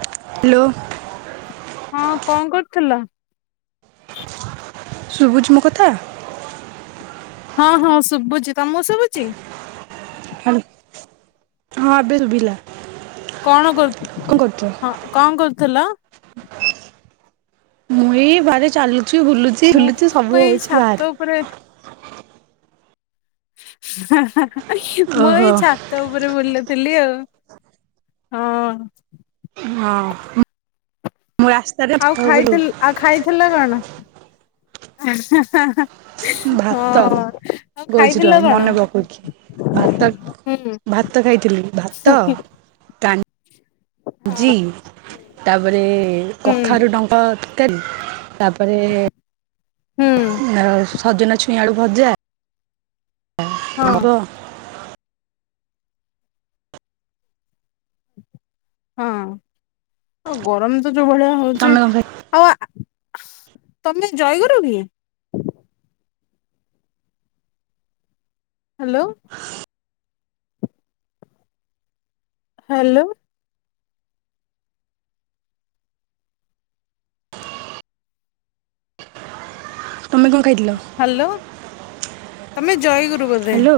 Hello. ହଁ କ କରୁଥିଲ? ଶୁଭୁଛି ମୋ କଥା? ହଁ ହଁ ଶୁଭୁଛି ତମକୁ ଶୁଭୁଛି? ହଉ ହଁ ଏବେ ଶୁଭିଲା। କଣ କରୁ କଣ କରୁଛ? ହଁ କଣ କରୁଥିଲ? ମୁଁ ଏଇ ବାରିରେ ଚାଲୁଚି ବୁଲୁଚି ଝୁଲୁଚି ସବୁ ହଉଚି ବାହାରେ। ତାପରେ ହାଁ ହାଁ ମୁଁ ଏଇ ଓହୋ ଛା ଛାତ ଉପରେ ବୁଲଥିଲି ଆଉ ହଁ। ହଁ ମୁଁ ଆସି ଆଉ ଖାଇଥି ଆଉ ଖାଇଥିଲା କଣ ହାଁ ‌ହାଁ ହାଁ। ଭାତ କହୁଛି ରୁହ ଖାଇଥିଲ କଣ? ମନେ ପକଉଛି। ଭାତ ହୁଁ ଭାତ ଖାଇଥିଲି ଭାତ, ଡ଼ା ଜି ହଁ ତାପରେ ହୁଁ କଖାରୁ ଡ ପଦକାଲି [unintelligible] ତାପରେ ହୁଁ ଆଉ ସଜନା ଛୁଇଁ ଆଳୁ ଭଜା ହଁ ଆମ୍ବ ହଁ ଆଉ ଗରମ ତ ଯୋଉ ଭଳିଆ ହଉଛି ତମେ କଣ ଖାଇ ଆଉ-ଆ ତମେ ଜୟଗରୁ କି? ହାଲୋ। ହାଲୋ। ତମେ କଣ ଖାଇଥିଲ? ହାଲୋ ତମେ ଜୟ ଗୁରୁ ବୋଧେ? ହ୍ୟାଲୋ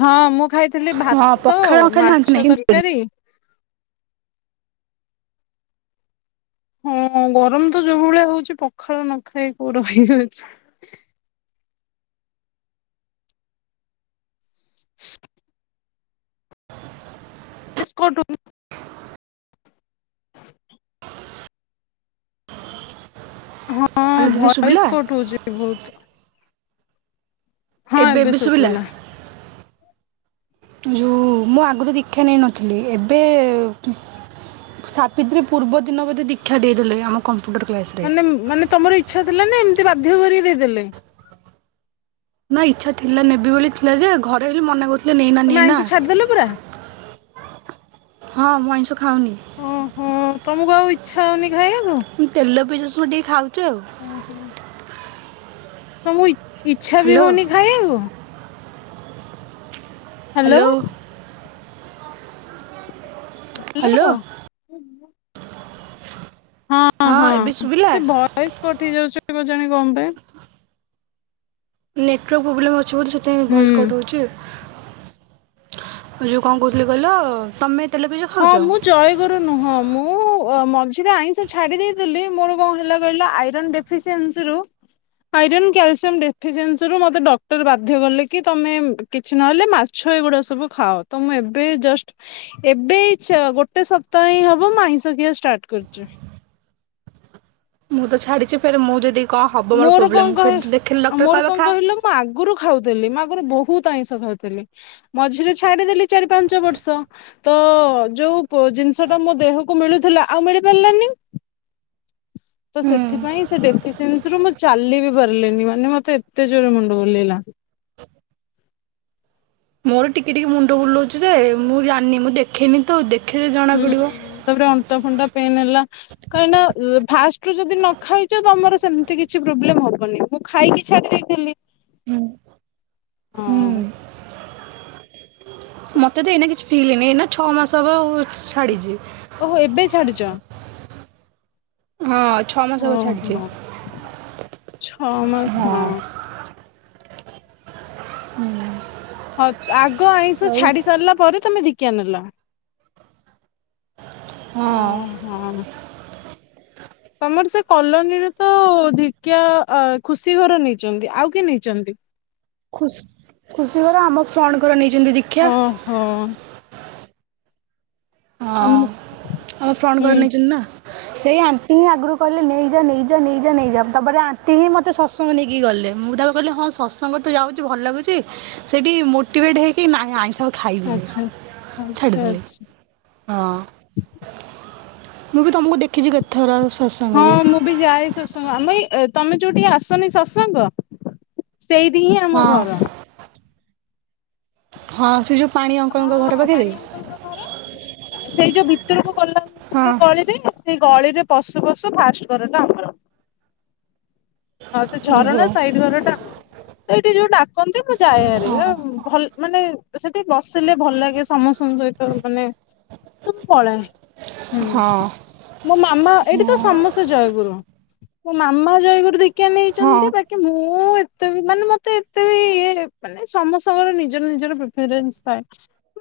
ହଁ ମୁଁ ଖାଇଥିଲି ହଁ ଭାତ ପଖାଳ ନ ଖାଇଲେ ଶାନ୍ତି ମାଛ ନାହିଁ ତରକାରୀ ହଁ ଗରମ ତ ଯୋଉ ଭଳିଆ ହଉଛି ପଖାଳ ନ ଖାଇ କୋଉ ରହି ହୋଉଚି। [inaudible] ହଁ ହ୍ୟାଲୋ ଦିଦି ଶୁଭିଲା ଭଏସ କଟୁଉଛି ବହୁତ। ହଁ ଏବେ ଶୁବିଲା। ଯୁ ମୁଁ ଆଗରୁ ଦୀକ୍ଷା ନେଇ ନଥିଲି ଏବେ ସାବିତ୍ରୀ ପୂର୍ବ ଦିନ ବୋଧେ ଦୀକ୍ଷା ଦେଇଦଲେ ଆମ କମ୍ପ୍ୟୁଟର କ୍ଲାସ ରେ। ମାନେ ମାନେ ତମର ଇଚ୍ଛା ଥିଲା ନା ଏମିତି ବାଧ୍ୟ କରିକି ଦେଇଦଲେ। ନା ଇଚ୍ଛା ଥିଲା ନେବି ବୋଲି ଥିଲା ଯେ ଘରେ ହେଲି ମନା କରୁ ତମେ ଆଇଁଷ ଛାଡିଦେଲ ପୁରା? ହଁ ମୁଁ ଆଇଁଷ ଖାଉନି। ଓହୋ ତମକୁ ଆଉ ଇଚ୍ଛା ହଉନି ଖାଇବାକୁ? ମୁଁ ତେଲ ପିଆଜ [unintelligible] ଟିକେ ଖାଉଚି ଆଉ ଉଁ ହୁଁ। ତମ ଇଛା ଇଚ୍ଛା ବି ହ୍ୟାଲୋ ହଉନି ଖାଇବାକୁ? ହ୍ୟାଲୋ। ହ୍ୟାଲୋ। ହଁ ହଁ ଏବେ ଶୁଭିଲା ସେ ଭଏସ କଟ ଯାଉଛି କେଜାଣି କଣ ପାଇଁ। ନେଟୱାର୍କ ପ୍ରୋବ୍ଲେମ୍ ଅଛି ବୋଲି ସେଥିପାଇଁ ଭଏସ୍ ହୁଁ। କଟହଉଚି ଆଉ। ଉ ଯଉ କଣ କହୁଥିଲି କହିଲ ତମେ ତେଲ ପିଆଜ ହଁ ଖାଉଛ ମୁଁ ଜୟେ ମୋର ନୁହଁ ମୁଁ ଅ ମଝିରେ ଆଇଁଷ ଛାଡି ଦେଇଥିଲି ମୋର କଣ ହେଲା କହିଲା ଆଇରନ ଡେ ଫିସିଏନସି ରୁ ଆଇରନ୍ କ୍ୟାଲସିୟମ ଡେଫିସିଏନ୍ସି ରୁ ମତେ ଡକ୍ଟର ବାଧ୍ୟ କଲେ କି ତମେ କିଛି ନହେଲେ ମାଛ ଏଗୁଡା ସବୁ ଖାଅ ତ ମୁଁ ଏବେ ଜଷ୍ଟ ଏ ଏବେ ଚ ଗୋଟେ ସପ୍ତାହ ହିଁ ହବ ମୁଁ ଆଇଁଷ ଖିଆ ଷ୍ଟାର୍ଟ କରିଚି। ମୁଁ ତ ଛାଡ଼ିଚି ଫେରେ ମୁଁ ଯଦି କଣ ହେବ ମୋର କଣ ପ୍ରୋବ୍ଲେମ୍ କହ ଫ ଦେଖିଲି ଆଉ ଡକ୍ଟର ମୋର କହିବ କଣ ଖା କହିଲ ମୁଁ ଆଗରୁ ଖାଉଥିଲି ମୁଁ ଆଗରୁ ବହୁତ ଆଇଁଷ ଖାଉଥିଲି ମଝିରେ ଛାଡ଼ିଦେଲି ଚାରି ପାଞ୍ଚ ବର୍ଷ ତ ଯୋଉ ପ ଜିନିଷ ଟା ମୋ ଦେହକୁ ମିଳୁଥିଲା ଆଉ ମିଳି ପାରିଲାନି ତ ସେଥିପାଇଁ ସେ ଡେଫିସିଏନ୍ସ ସେଥିରୁ ମୁଁ ଚାଲି ବି ପାରିଲିନି ମାନେ ମତେ ଏତେ ଜୋରରେ ମୁଣ୍ଡ ବୁଲେଇିଲା। ମୋର ଟିକେ ଟିକେ ମୁଣ୍ଡ ବୁଲାଉଛି ଯେ ମୁଁ ଜାଣିନି ମୁଁ ଦେଖେଇନି ତ ଦେଖେଇଲେ ଜଣାପଡ଼ିବ। ଉଁ ତାପରେ ଅଣ୍ଟା ଫାଣ୍ଟା ପେନ ହେଲା କାହିଁକି ନା ଫାଷ୍ଟ ରୁ ଯଦି ନ ଖାଇଛ ତମର ସେମିତି କିଛି ପ୍ରୋବ୍ଲେମ ହବନି ମୁଁ ଖାଇକି ଛାଡ଼ି ଦେଇଥିଲି। ହୁଁ। ହୁଁ। ହଁ ମୋତେ ତ ଏଇନା କିଛି ଫିଲ୍ନି ଏଇନା ଛଅ ମାସ ହେବ ଛାଡ଼ିଜି। ଓହୋ ଏବେ ଛାଡିଚ? ହଁ ଛଅ ମା ଓହୋ ଛଅ ମାସ ହଁ। ହୁଁ ହଉ ଆଗ ଆଇଁଷ ଛାଡି ସାରିଲା ପରେ ତମେ ଦିକିଆ ନେଲ? ହଁ ହୁଁ ହଁ। ତମର ସେ କଲୋନୀରେ ତ ଧିକିଆ ଖୁସି ଘର ନେଇଚନ୍ତି ଆଉ କିଏ ନେଇଚନ୍ତି? ଖୁ ଖୁସି ଘର ଆମ ଫ୍ରଣଙ୍କର ନେଇଛନ୍ତି ଦୀକ୍ଷା। ହଁ। ଆମ ହଁ ଆମ ଫ୍ରଣ୍ଟ ହୁଁ ଘର ନେଇଛନ୍ତି ନା। ସେଇ ଆଣ୍ଟି ହିଁ ଆଗରୁ କହିଲେ ନେଇଯା ନେଇଯା ନେଇଯା ନେଇଯା ତାପରେ ଆଣ୍ଟି ହିଁ ମତେ ମତେ ସତସଙ୍ଗ ନେଇକି ଗଲେ ମୁଁ ତାକୁ କିହିଲି ହଁ ସତସଙ୍ଗ ତ ଯାଉଚି ଭଲ ଲାଗୁଛି ସେଇଠି ମୋଟିଭେଟ ହେଇକି ନାହିଁ ଆଇଁଷକୁ ଖାଇବିନି ଆଚ୍ଛା। ଆଚ୍ଛା ଛାଡ଼ିଦେଲି। ଆଚ୍ଛା ହଁ ମୁଁ ବି ତମକୁ ଦେଖିଛି କେତଥର ହଁ ସତ୍ସଙ୍ଗରେ ମୁଁ ବି ଯାଏ ଶତତ୍ସଙ୍ଗ ଆମ ଏଇ ତମେ ଯୋଉ ଠିକି ଆସନି ଶତତ୍ସଙ୍ଗ। ସେଇଠି ହିଁ ଆମ ହଁ। ଘର। ହଁ ସେ ଯଉ। ହଁ ପାଣି ଅଙ୍କଲଙ୍କ ଘର ସେଇ ଯୋଉ ଭିତରକୁ ଗଲା ହଁ। ଗଳିରେ। ସେଇ ଗଳି ରେ ପଶୁ ପଶୁ ଫାଷ୍ଟ ଘରଟା ଆମର। ହଁ ସେ ଓହୋ। ଝରନା ସାଇଟ୍ ଘର ଟା ଆମର। ତ ଏଇଠି ଯୋଉ ଡାକନ୍ତି ମୁଁ ଯାଏ ହେରି ହେ ହଁ। ଭଲ ମାନେ ସେଠି ବସିଲେ ଭଲ ଲାଗେ ସମସ୍ତଙ୍କ ସହିତ। ତ ମାନେ ତ ପଳାଏ। ହୁଁ ହଁ। ମୋ ମାମା ଏଇଠି ତ ସମସ୍ତେ ଜୟଗୁରୁ। ମୋ ମାମା ଜୟଗୁରୁ ଦିକ୍ୟା ହଁ ନେଇଚନ୍ତି ବାକି ମୁଁ। ଏତେ ବି ମାନେ ମତେ ଏତେ ବି ଇଏ ମାନେ ସମସ୍ତଙ୍କର ନିଜର ନିଜର ପ୍ରିଫରେନ୍ସ ଥାଏ।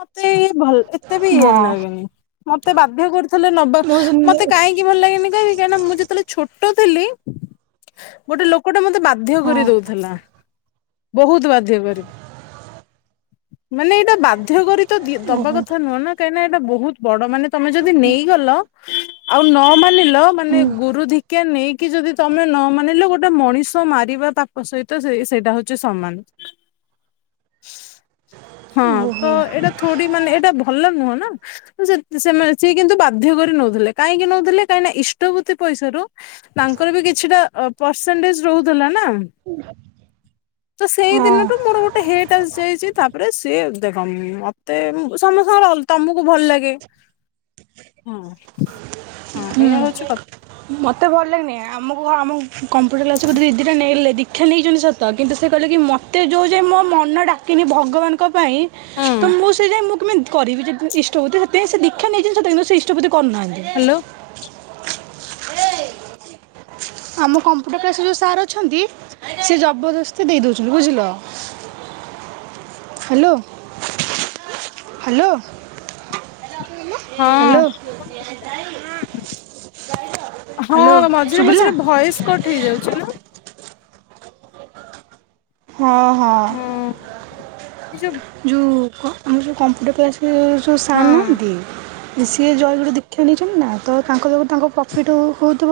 ମତେ ଇଏ ଭଲ ଏତେ ବି ଇଏ ହଁ। ଲାଗେନି ମତେ ବାଧ୍ୟ କରୁଥିଲେ ନବା। ମୁଁ ସେଦିନ ମତେ କାହିଁକି ଭଲ ଲାଗେନି କହିବ କାଇଁକିନା ମୁଁ ଯେତେବେଳେ ଛୋଟ ଥିଲି, ଗୋଟେ ଲୋକଟା ମୋତେ ବାଧ୍ୟ ହଁ। କରିଦଉଥିଲା ବହୁତ ବାଧ୍ୟ କରି। ହୁଁ। ମାନେ ଏଇଟା ବାଧ୍ୟ କରି ତ ଦି ଦବା ଓହୋ। କଥା ନୁହଁ ନା କାହିଁକିନା ଏଇଟା ବହୁତ ବଡ ମାନେ ତମେ ଯଦି ନେଇଗଲ। ଆଉ ନ ମାନିଲ ମାନେ ଗୁରୁଧିକ୍ଷା ନେଇକି ଯଦି ତମେ ନ ମାନ। ମାନିଲ ଗୋଟେ ମଣିଷ ମାରିବା ପାକ ସହିତ ସେ ସେଇଟା ହଉଛି ସମାନ। ହଁ ତ ଏଇଟା ଥୋଡି ମାନେ ଏଇଟା ଭଲ ନୁହଁ ନା। ସି ସିଏ ମାନେ ସିଏ କିନ୍ତୁ ବାଧ୍ୟ କରି ନଉଥିଲେ କାହିଁକି ନଉଥିଲେ କାହିଁକି ନା ଇଷ୍ଟବତ୍ତି ପଇସାରୁ। ତାଙ୍କର ବି କିଛିଟା ଅ ପରସେଣ୍ଟେଜ ରହୁଥିଲା ନା। ତ ସେଇ ହଁ। ଦିନଠୁ ମୋର ଗୋ। ଟେ ହେଟ୍ ଆସିଯାଇଛି ତାପରେ ସିଏ ଦେଖ ମତେ ସମସ୍ତଙ୍କର ଅଲ୍ ତମକୁ ଭଲ ଲାଗେ। ହୁଁ ହୁଁ ଏଇଆ ହଉଛି କ। ମତେ ଭଲ ଲାଗେନି ଆମକୁ ଆମ କମ୍ପୁଟର କ୍ଲାସର ଦିଦି। ଲେ ଦୀକ୍ଷା ନେଇଗେଲେ ଦୀକ୍ଷା ନେଇଛନ୍ତି ସତ କିନ୍ତୁ ସେ କଇଲେ କି ମତେ ଯୋଉ ଯାଏ ମୋ ମନ ଡାକିନି ଭଗବାନ। ଙ୍କ ପାଇଁ ତ ହୁଁ ମୁଁ ସେ ଯାଏଁ ମୁଁ କେମ। କରିବି ଯଦି ଇଷ୍ଟପତି ସେଥିପାଇଁ ସେ ଦିକ୍ଷା ନେଇଛନ୍ତି ସତ ସେ ଇଷ୍ଟପୂଜା କରୁନାହାନ୍ତି। ହ୍ୟାଲୋ। ଆମ କମ୍ପୁଟର କ୍ଲାସରେ ଯୋଉ ସାର୍ ଅଛନ୍ତି ସେ ଜବରଦସ୍ତି ଦେଇଦଉଛନ୍ତି ବୁଝିଲ। ହ୍ୟାଲୋ। ହ୍ୟାଲୋ। ହ୍ୟାଲୋ। ହଁ। ହଁ ହ୍ୟାଲୋ ମଝିରେ ଶୁଭିଲା ମଝିରେ ଭଏସ୍ କଟ୍ ହେଇଯାଉଛି ନା। ହଁ ହଁ। ଏ ଯୋ। ଯୁ କ ଆମର ଯଉ କମ୍ପୁଟର କ୍ଲାସର ସୁ ହଁ ସାର୍ ନାହାନ୍ତି। ସିଏ ଜୟଗୁରୁ ଦିକ୍ଷ୍ୟା ନେଇଛନ୍ତି ନା ତ ତାଙ୍କ ଯୋଗୁଁ ତାଙ୍କ ପ୍ରଫିଟ୍ ହଉଥିବ।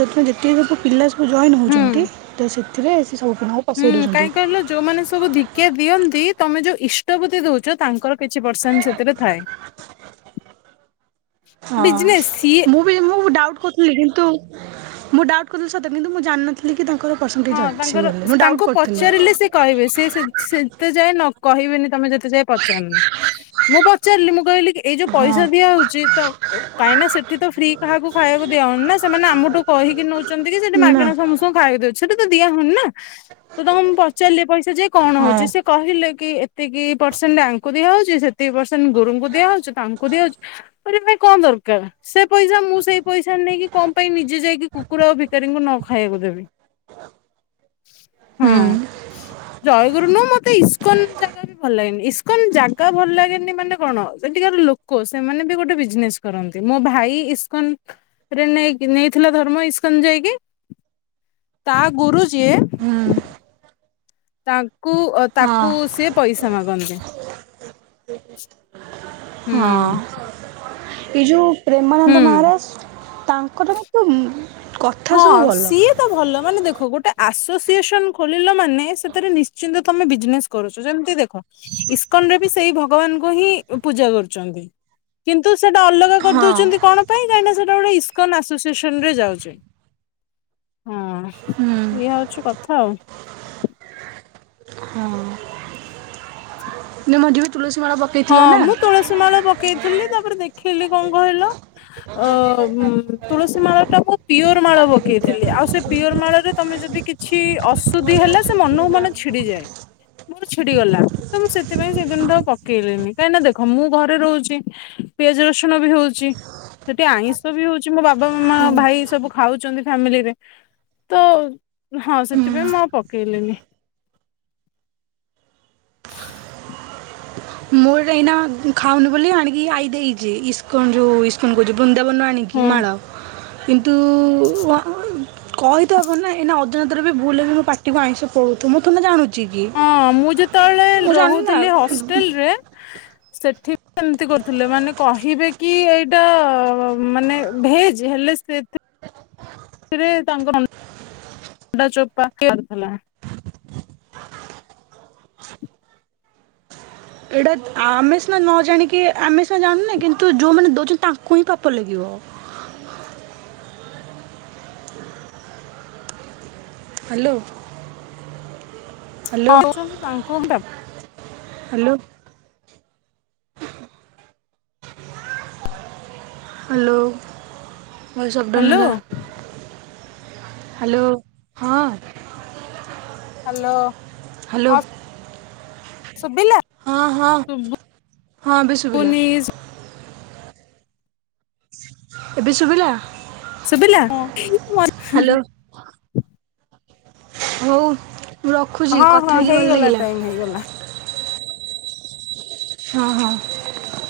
ଯେତେ ଯେତିକି ସବୁ ପିଲା ସବୁ ଜଏନ୍ ହୁଁ। ହଉଛନ୍ତି ତ ସେଥିରେ ସେ ସବୁ ଦ୍ଭା। ହୁଁ କାହିଁକି କହିଲ ଯୋଉମାନେ ସବୁ ଦି। କ୍ୟା ଦିଅନ୍ତି ତମେ ଯୋଉ ଇଷ୍ଟବତି ଦଉଚ ତାଙ୍କର କିଛି ପରସେଣ୍ଟ ସେଥିରେ ଥାଏ। ହଁ ବିଜନେସ୍ ସିଏ ମୁଁ ବି ମୁଁ ବି ଡାଉଟ୍ କରୁଥିଲି କିନ୍ତୁ ମୁଁ ଡାଉଟ୍ କରୁଥିଲି ସତ କିନ୍ତୁ ମୁଁ ଜାଣିନ। କି ତାଙ୍କର ପର୍ସେଣ୍ଟେଜ୍ ହଁ ଅଛି ତାଙ୍କର ବୋଲି ମୁଁ ତାଙ୍କୁ ଡାଉଟ୍ କରଥିଲି। ପଚାରିଲେ ସେ କହିବେ ସିଏ ସେ ସେତେ ଯାଏ ନ କହିବେନି ତମେ ଯେତେ ଯାଏ ପଚାରିନ। ମୁଁ ପଚାରିଲି ମୁଁ କହିଲି କି ଏଇ ଯୋଉ ପଇସା ହଁ ଦିଆହଉଛି ତ କ କାହିଁକି ନା ସେଠି ତ ଫ୍ରି। କାହାକୁ ଖାଇବାକୁ ଦିଆ ହଉନି ନା ସେମାନେ ଆମଠୁ କହିକି ନଉଛନ୍ତି କି ସେଠି ନା ମାଗଣା ସମ ଙ୍କୁ ଖାଇଆ ଦଉଛି ସେଟା ତ ଦିଆ ହଉନି ନା ତମକୁ ମୁଁ ପଚାରିଲି ଏ ପଇସା ଏ ପଇସା ଯାଇ କଣ ହଁ ହଉଛି ସେ କହିଲେ କି ଏତିକି ପରସେଣ୍ଟ୍ ଆାଙ୍କୁ ଦିଆହଉଛି ସେ କି ପରସେଣ୍ଟ୍ ଗୁରୁଙ୍କୁ ଦିଆ ହଉଛି ତାଙ୍କୁ ଦିଆହଉଛି କରିବା ପାଇଁ କଣ ଦରକାର ସେ ପଇସା ମୁଁ ସେଇ ପଇସା ନେଇକି କଣ ପାଇଁ ନିଜେ ଯାଇକି କୁକୁର ଆଉ ଭିକାରୀଙ୍କୁ ନ ଖାଇବାକୁ ଦେବି। ହଁ ହୁଁ ଜୟଗୁରୁନୁ ମତେ ଇସ୍ ଇସ୍କନ ଜାଗା ବି ଭଲ ଲାଗେନି ଇସ୍କନ ଜାଗା ଭଲ ଲାଗେନି ମାନେ କଣ ସେଠକାର ଲୋ କ ସେମାନେ ବି ଗୋଟେ ବିଜନେସ କରନ୍ତି ମୋ ଭାଇ ଇସ୍କନ୍ ରେ ନେଇକି ନେଇଥିଲା ଧର୍ମ ଇସ୍କନ ଯାଇକି ତା ଗୁରୁ ଯିଏ ହୁଁ ତାଙ୍କୁ ଅ ହଁ ତାକୁ ସିଏ ପଇସା ମାଗନ୍ତି। ହୁଁ ହଁ ଏ ଯୋଉ ପ୍ରେମାନନ୍ଦ ହୁଁ। ମହାରାଜ ତାଙ୍କର କିନ୍ତୁ ଉଁ କ ହଁ ଶୀତ୍ ତ ଭଲ ମାନେ ଦେଖ ଗୋଟେ ଆସୋସିଏସନ୍ ଖୋଲିଲ ମାନେ ସେଥିରେ ନିଶ୍ଚିନ୍ତ ତମେ ବିଜିନେଷ୍ କରୁଛୁ ଯେମିତି ଦେଖ ଇସ୍କନ ରେ ବି ସେଇ ଭଗବାନଙ୍କୁ ହିଁ ପୂଜା କରୁଛନ୍ତି। କିନ୍ତୁ ସେଇଟା ଅଲଗା ହଁ କରିଦଉଛନ୍ତି କଣ ପାଇଁ କାହିଁକିନା ସେଇଟ ଗୋଟେ ଇସ୍କନ୍ ଆସୋସିଏସନ୍ ରେ ଯାଉଛି। ହଁ ଇଏ ହୁଁ ଅଛୁ କଥା ଆଉ। ହଁ [inaudible] ନଁି ବି ତୁ ମ ମାଡ଼ ବାପା [inaudible] ହଁ ମୁଁ ତୁଳସୀ ମାଳ ପକେଇଥିଲି ତାପରେ ଦେଖେଇଲିି କଣ କହିଲ ଅ ଉ ତୁଳସୀ ମାଳ ଟା ମୁ ପିଓର ମାଳ ପକେଇଥିଲି ଆଉ ସେ ପିଓର ମାଳ ରେ ତମେ ଯଦି କିଛି ଅଶୁଦ୍ଧି ହେଲା ସେ ମନକୁ ମନ ଛିଡିଯାଏ। ବୋର ଛିଡି ଗଲା ତ ମୁଁ ସେଥିପାଇଁ ସେଦିନ ଠୁ ଆଉ ପ କେଲିନି କାହିଁକି ନା ଦେଖ ମୁଁ ଘରେ ରହୁଛି ପିଆଜ ରସୁଣ ବି ହଉଛି ସେଠି ଆଇଁଷ ବି ହଉଛି ମୋ ବାବା ମାମ ଭାଇ ସବୁ ଖାଉଛନ୍ତି ଫ୍ୟାମିଲିରେ ତ ହଁ ସେଥିପାଇଁ ମୁଁ ଆଉ ପକେଇଲିଣିି। ମୋର ଏଇନା ଖାଉନି ବୋଲି ଆଣିକି ଆଈ ଦେଇଛି ଇସ୍କନ୍ ଯୋଉ ଇସ୍ ଫୋନ୍ କରୁଛି ବୃନ୍ଦାବନ ଆଣିକି ହୁଁ ମାଳ କିନ୍ତୁ ଅ କହି ତ ହେବନିନା ଏଇନା ଅଜାଣତରେ ବି ଭୁଲ୍ ରେ ବି ମୋ ପାଟିକୁ ଆଇଁଷ ପଳଉଥିବ ମୁଁ ତଥୁ ନା ଜାଣୁ ହଁ ମୁଁ ଯେତେବେଳେ ରହୁଥିଲି ନା ହଷ୍ଟେଲ୍ ରେ ସେଠି ସେମତି କରୁଥିଲେ ମାନେ କହିବେ କି ଏଇଟା ମାନେ ଭେଜ୍ ହେଲେ ସେ ରେ ତାଙ୍କ ଅଣ୍ଡା [inaudible] ଚୋପାଥିଲା। ଏଇଟା ଆମେ ସିନା ନ ଜାଣିକି ଆମେ ସିନା ଜାଣୁନେ କିନ୍ତୁ ଯୋଉଁମାନେ ଦେଉଛନ୍ତି ତାଙ୍କୁ ହିଁ ପାପ ଲାଗିବ। ହ୍ୟାଲୋ। ହ୍ୟାଲୋ ହଁଛନ୍ତି ତାଙ୍କୁ [inaudible] hello. Hello voice up down hello ହେଲା। ହ୍ୟାଲୋ ହଁ ହ୍ୟାଲୋ। ହ୍ୟାଲୋ। ହଁ ଶୁଭିଲା? ହଁ ହଁ ଶୁଭୁନି ହଁ ବି ଶୁଭିଲା ଏବେ ଶୁଭିଲା ଶୁଭିଲା। ହ୍ୟାଲୋ ହଉ ମୁଁ ରଖୁଛି କଥା ହଁ ହେଇକି ଭଲ ହେଇଗଲା ଲାଗିଲା। ଟାଇମ ହେଇଗଲା। ହଁ ହଁ